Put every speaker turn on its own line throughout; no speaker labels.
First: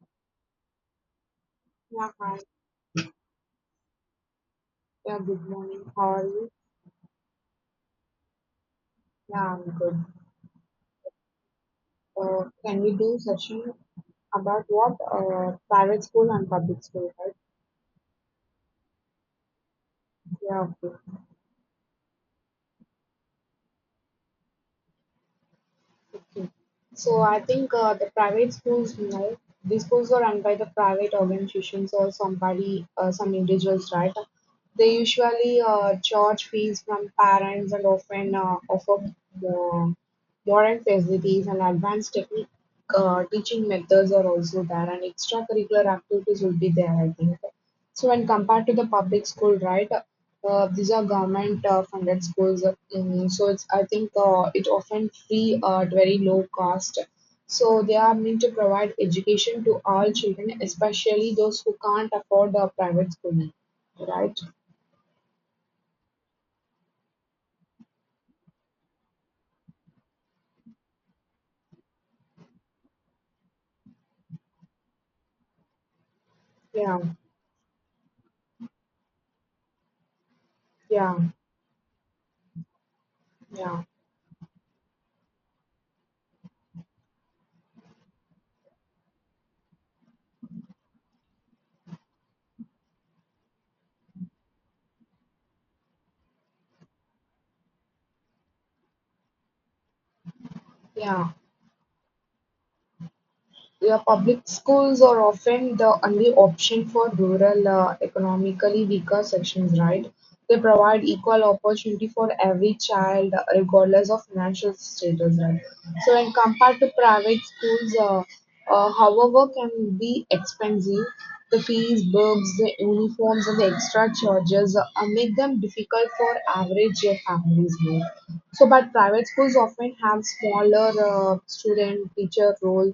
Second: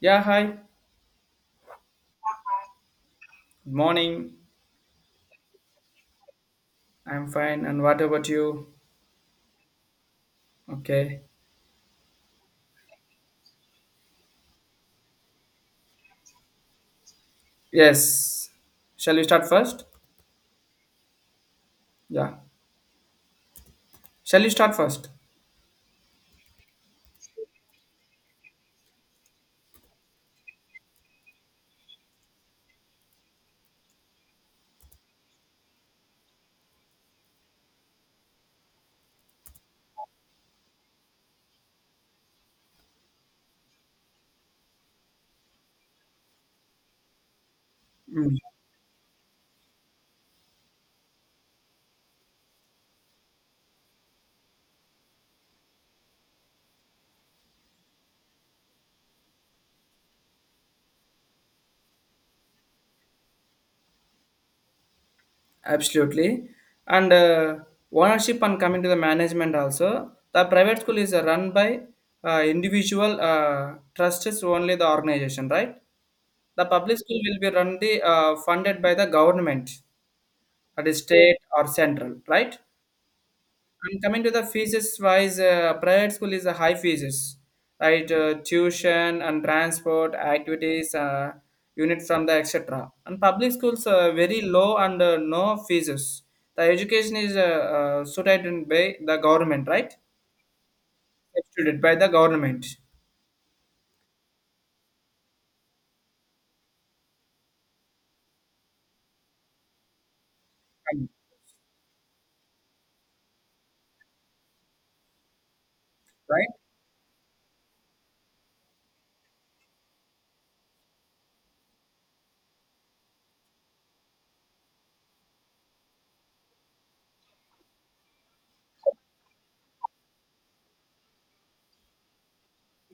Yeah, hi.
Yeah, hi.
Good morning.
Yeah, good morning. How are you?
I'm fine. And what about you?
Yeah, I'm good.
Okay.
Can we do session about what? Private school and public school, right?
Yes. Shall we start first?
Yeah, okay.
Yeah. Shall we start first?
So I think the private schools, you know, these schools are run by the private organizations or somebody, some individuals, right? They usually charge fees from parents and often offer the modern facilities and advanced technique teaching methods are also there, and extracurricular activities will be there, I think. So when
Mm,
compared to the public school, right? These are government funded schools, so it's I think it often free at very low cost. So they are meant to provide education to all children, especially those who can't afford a private schooling. Right?
absolutely. And ownership and coming to the management also. The private school is run by individual trustees only the organization, right? The public
Yeah,
school will be run the funded by the government, that is
yeah,
state or central, right?
yeah,
And coming to the fees wise, private school is a high fees, right? Tuition and transport, activities, unit from the etc. And public schools are very low and no fees. The education is suited by the government, right?
yeah.
Substituted by the government,
Yeah, public schools are often the only option for rural, economically weaker sections, right? They provide
right?
equal opportunity for every child, regardless of financial status, right? So, when compared to private schools, however, can be expensive. The fees, books, the uniforms, and the extra charges make them difficult for average families. No? So, but private schools often have smaller student-teacher role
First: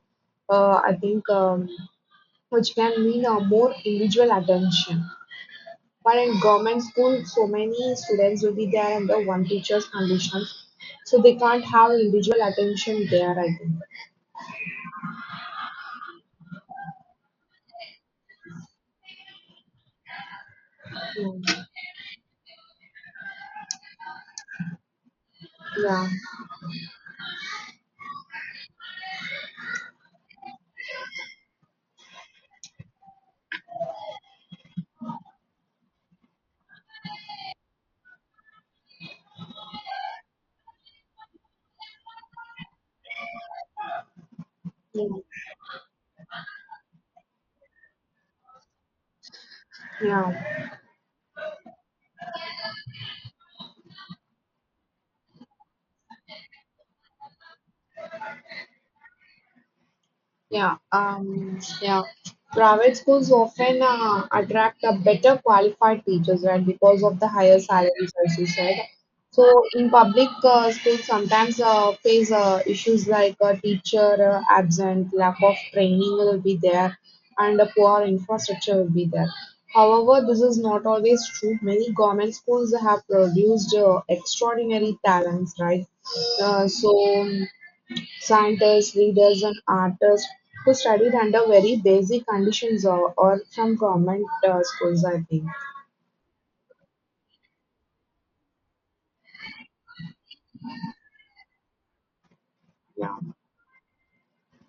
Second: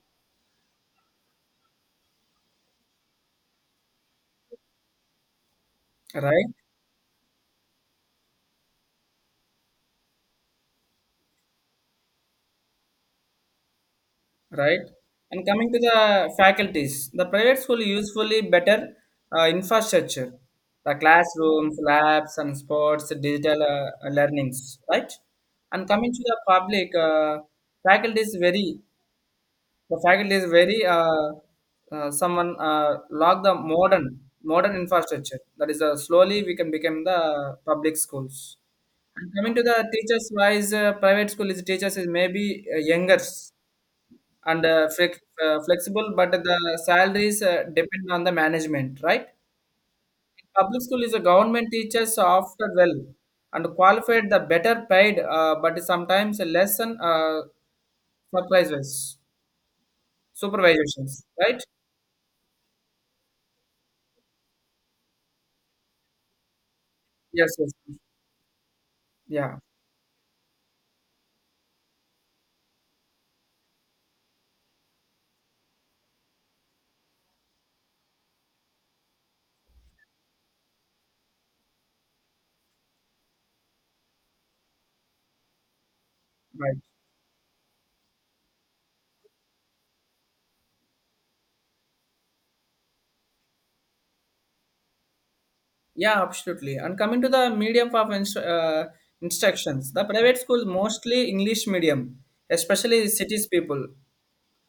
I think, which can mean more individual attention. But in
Right?
government school, so many students will be there under one teacher's conditions, so they can't have individual attention there. I
Right, and coming to the faculties, the private school usefully better infrastructure, the
think.
classrooms, labs, and sports, digital learnings, right.
Yeah.
And
Yeah.
coming to the public faculty is very, the faculty is very uh, someone log the modern infrastructure, that is slowly we can become the public schools. And coming to the teachers wise, private school is teachers is maybe younger and
Yeah.
flexible, but the salaries depend on the management, right?
Yeah.
Public school is a government teachers often well and qualified, the better paid, but sometimes less than supervisors,
Yeah,
supervisions, right?
yeah. Private schools often attract a better qualified teachers, right? Because of the
Yes,
higher
yes,
salaries, as you said.
yeah,
So in public schools, sometimes face issues like teacher absent, lack of training will be there, and a poor infrastructure will be there. However, this is not always true. Many government schools have produced extraordinary talents, right? Uh,
right.
so scientists, readers and artists who studied under very basic conditions or from government schools, I think.
Yeah, absolutely. And coming to the medium of instructions, the private schools mostly English medium, especially
Yeah,
cities people.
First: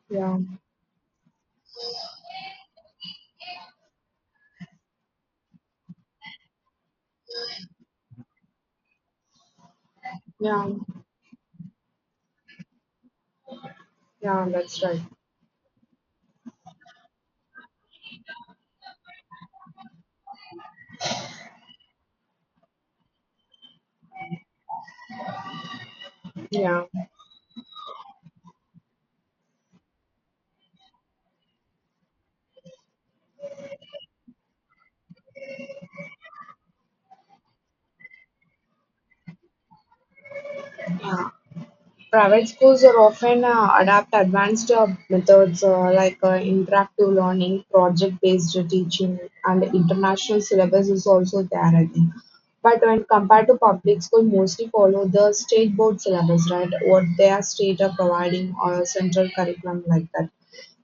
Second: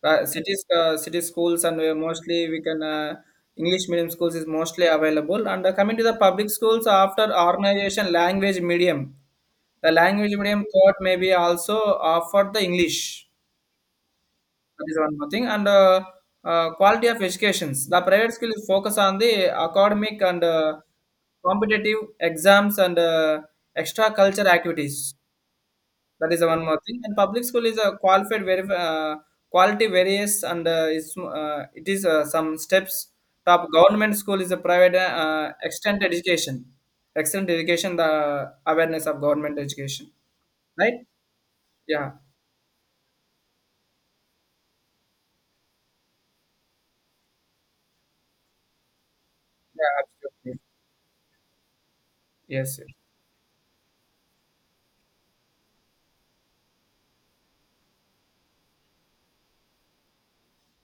yeah,
City schools, and mostly we can English medium schools is mostly available. And coming to the public schools, after organization, language medium, the language medium
yeah,
thought may be also offered the English.
yeah, that's
That is
right.
one more thing. And quality of educations, the private school is focus on the academic and competitive exams and extra culture activities, that is the one more
Yeah,
thing. And public school is a qualified, very quality various, and is it is some steps. Top government school is a private extent education, the awareness of government education, right?
yeah.
Yeah,
Private schools are often adapt advanced methods like interactive learning, project-based teaching, and
yeah,
international
absolutely.
syllabus is also there, I think.
Yes,
But
yes.
when compared to public school, mostly follow the state board syllabus, right? What their state are providing or central curriculum like that.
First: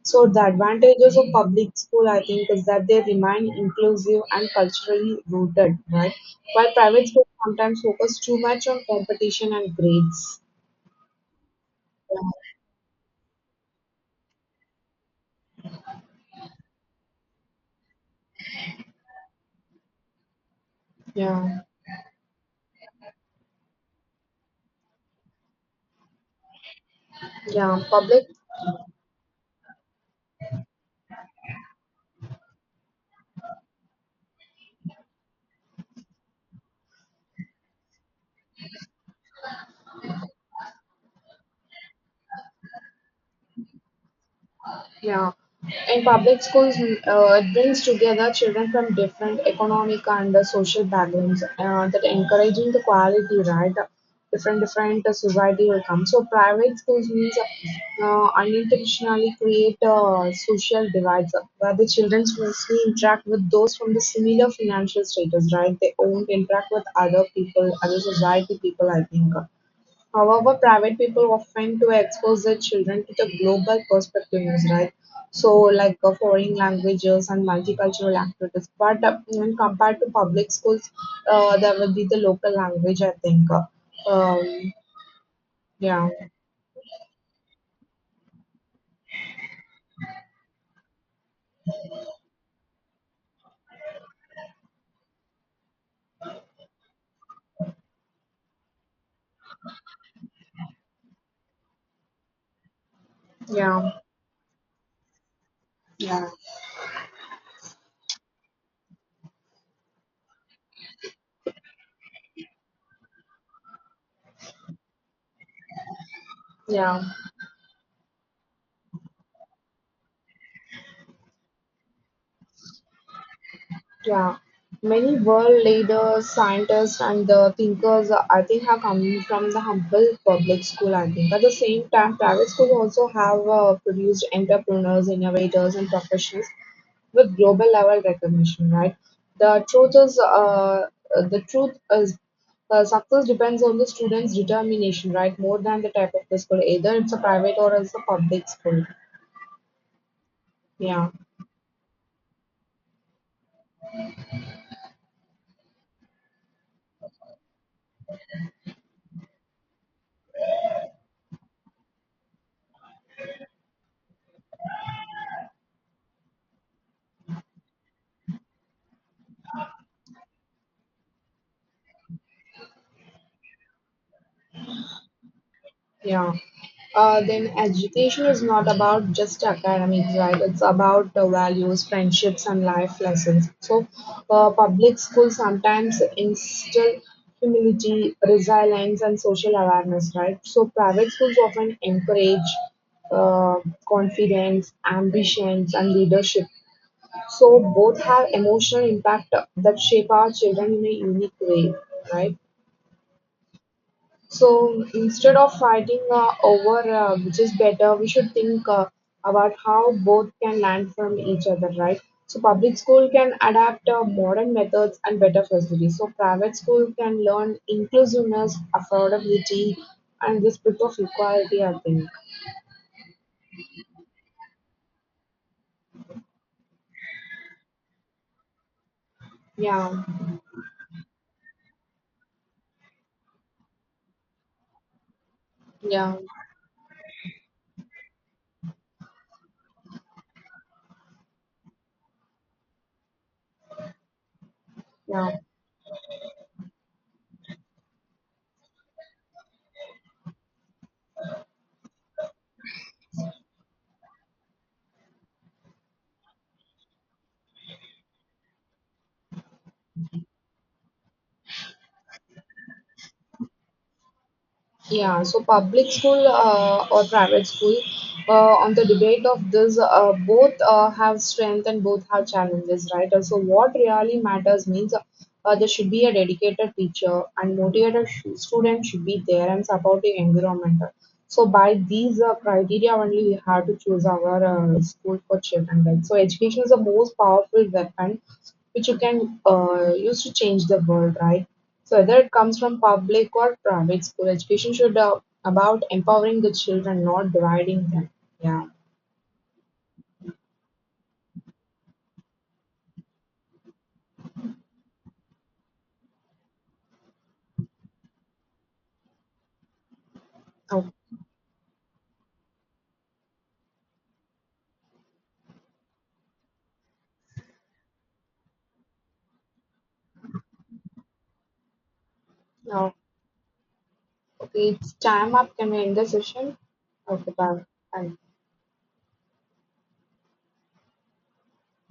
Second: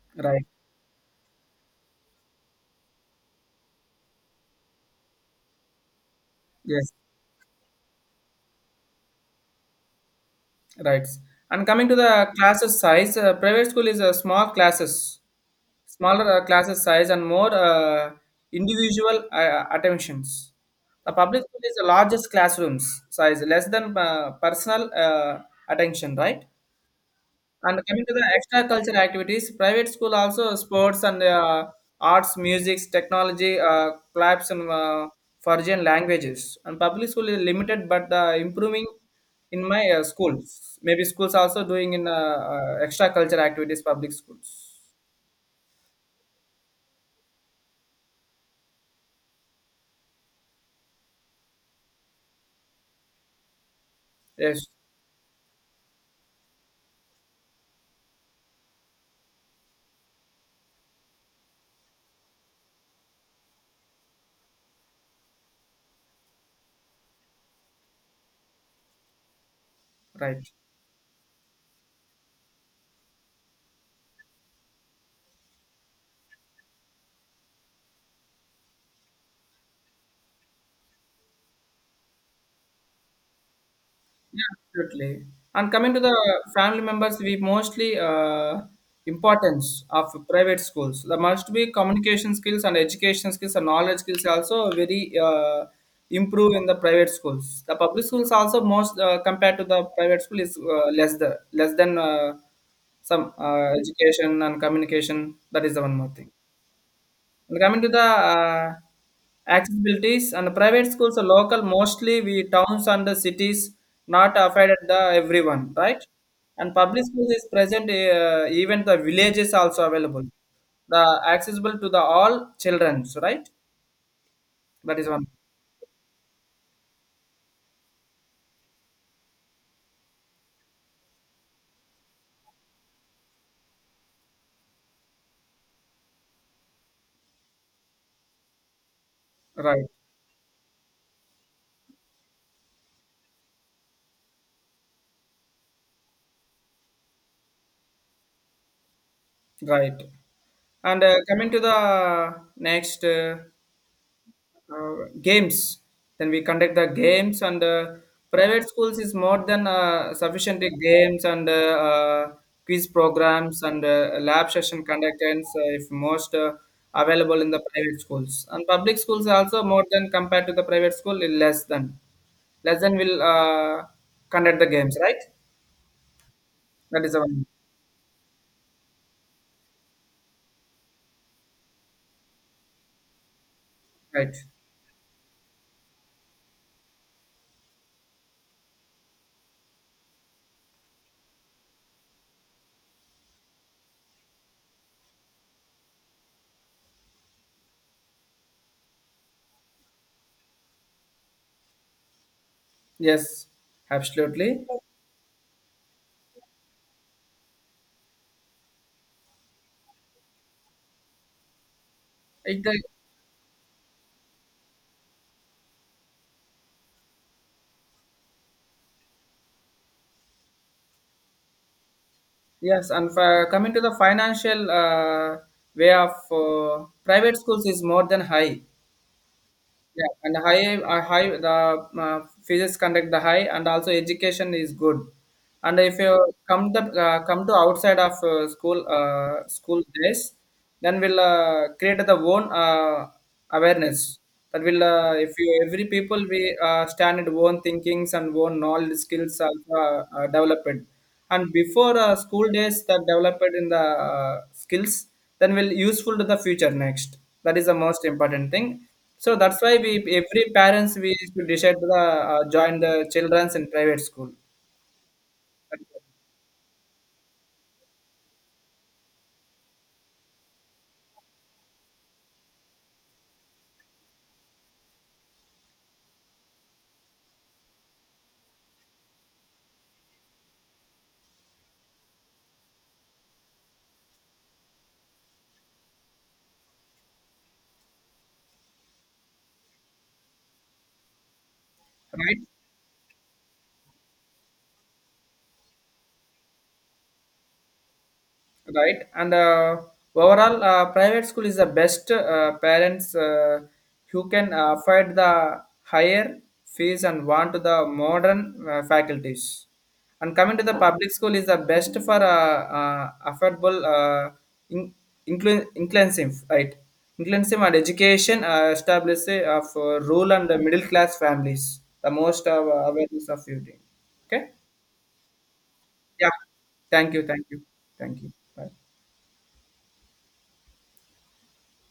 So the
Right.
advantages of public school, I think, is that they remain inclusive and culturally rooted, right? While
Yes,
private schools sometimes focus too much on competition and grades.
right. And coming to the classes size, private school is a small classes, smaller classes size and more individual attentions. The public school
Yeah,
is the largest classrooms size, less than personal attention, right? And
yeah,
coming to the
public,
extra cultural activities, private school also sports and arts, music, technology, clubs and foreign languages. And public school is limited, but improving in my schools. Maybe schools also doing in extra cultural activities, public schools.
yeah. In public schools, it brings together children from different economic and social backgrounds that encouraging the quality, right? Different,
Yes,
different society will come. So private schools means unintentionally create social divides where the children mostly interact with those from the similar financial status, right? They won't interact with other people, other society people, I think.
right.
However, private people often to expose their children to the global perspectives, right? So, like foreign languages and multicultural activities. But when compared to public schools, there will be the local language, I think.
Yeah,
Um,
absolutely. And coming to
yeah,
the family members, we mostly importance of private schools. There must be communication skills and education skills and knowledge skills also very improve in the private schools. The public schools also most compared to the private school is less, the less than some
yeah,
education and communication. That is the one more
yeah.
thing. And coming to the accessibilities and private schools are local, mostly we towns and the cities, not affected the everyone, right. And
Yeah.
public schools is present, even the villages also available, the accessible to the all children, right.
Yeah,
That is
many
one,
world leaders, scientists and the thinkers I think Athinca come from the humble public school I Athinca. At the same time, private schools also have produced entrepreneurs, innovators and professionals with global level recognition, right? The
right.
truth is, uh, the truth is, success depends on the student's determination, right? More than the type of the school, either it's a private or it's a public school.
Right, and
Yeah.
coming to the next games, then we conduct the games and private schools is more than sufficient in games and uh, quiz programs and lab session conductance if most available in the private schools, and public schools also more than compared to the private school is less than will conduct the games, right.
Yeah.
That is the
Uh,
one,
then education is not about just academics, right? It's about the values, friendships, and life lessons. So,
right.
uh, public schools sometimes instill humility, resilience, and social awareness, right? So, private schools often encourage uh, confidence, ambitions, and leadership. So, both have emotional impact that shape our children in a unique way, right?
Yes, absolutely.
So instead of fighting over which is better, we should think about how both can learn from each other, right? So
It,
public school can adapt modern methods and better facilities. So private school can learn inclusiveness, affordability, and the spirit of equality. I think.
yes, and for coming to the financial way of private schools is more than high.
Yeah,
Yeah, and high, high the physics conduct the high, and also education is good. And if you
yeah,
come the come to outside of school days, then we'll create the own awareness. That will if
yeah.
you every people we stand at own thinkings and own knowledge skills are developed, and before school days that developed in the skills, then will useful to the future next. That is the most important thing. So that's why we every parents we should decide to the, join the children's in private school,
Yeah, so public school or private school, on the debate of this, both have strength and both have challenges, right? And so, what really matters means there should be a dedicated teacher and motivated student should be there and supportive environment. So by these criteria only we have to choose our school for children, right? So education is the most powerful weapon which you can use to change the world, right? So whether it
right.
comes from public or private school, education should about empowering the children, not dividing them. Yeah.
Right, and overall private school is the best, parents who can afford the higher fees and want to the modern faculties. And coming to the
Okay.
public school is the best for affordable in, inclusive, right. Inclusive and education established of rural and the middle class families, the most
Now,
awareness of you. Okay.
okay, it's time up. Can we end the
Yeah,
session?
thank you,
Okay,
thank you,
bye. Bye.
thank you. Bye.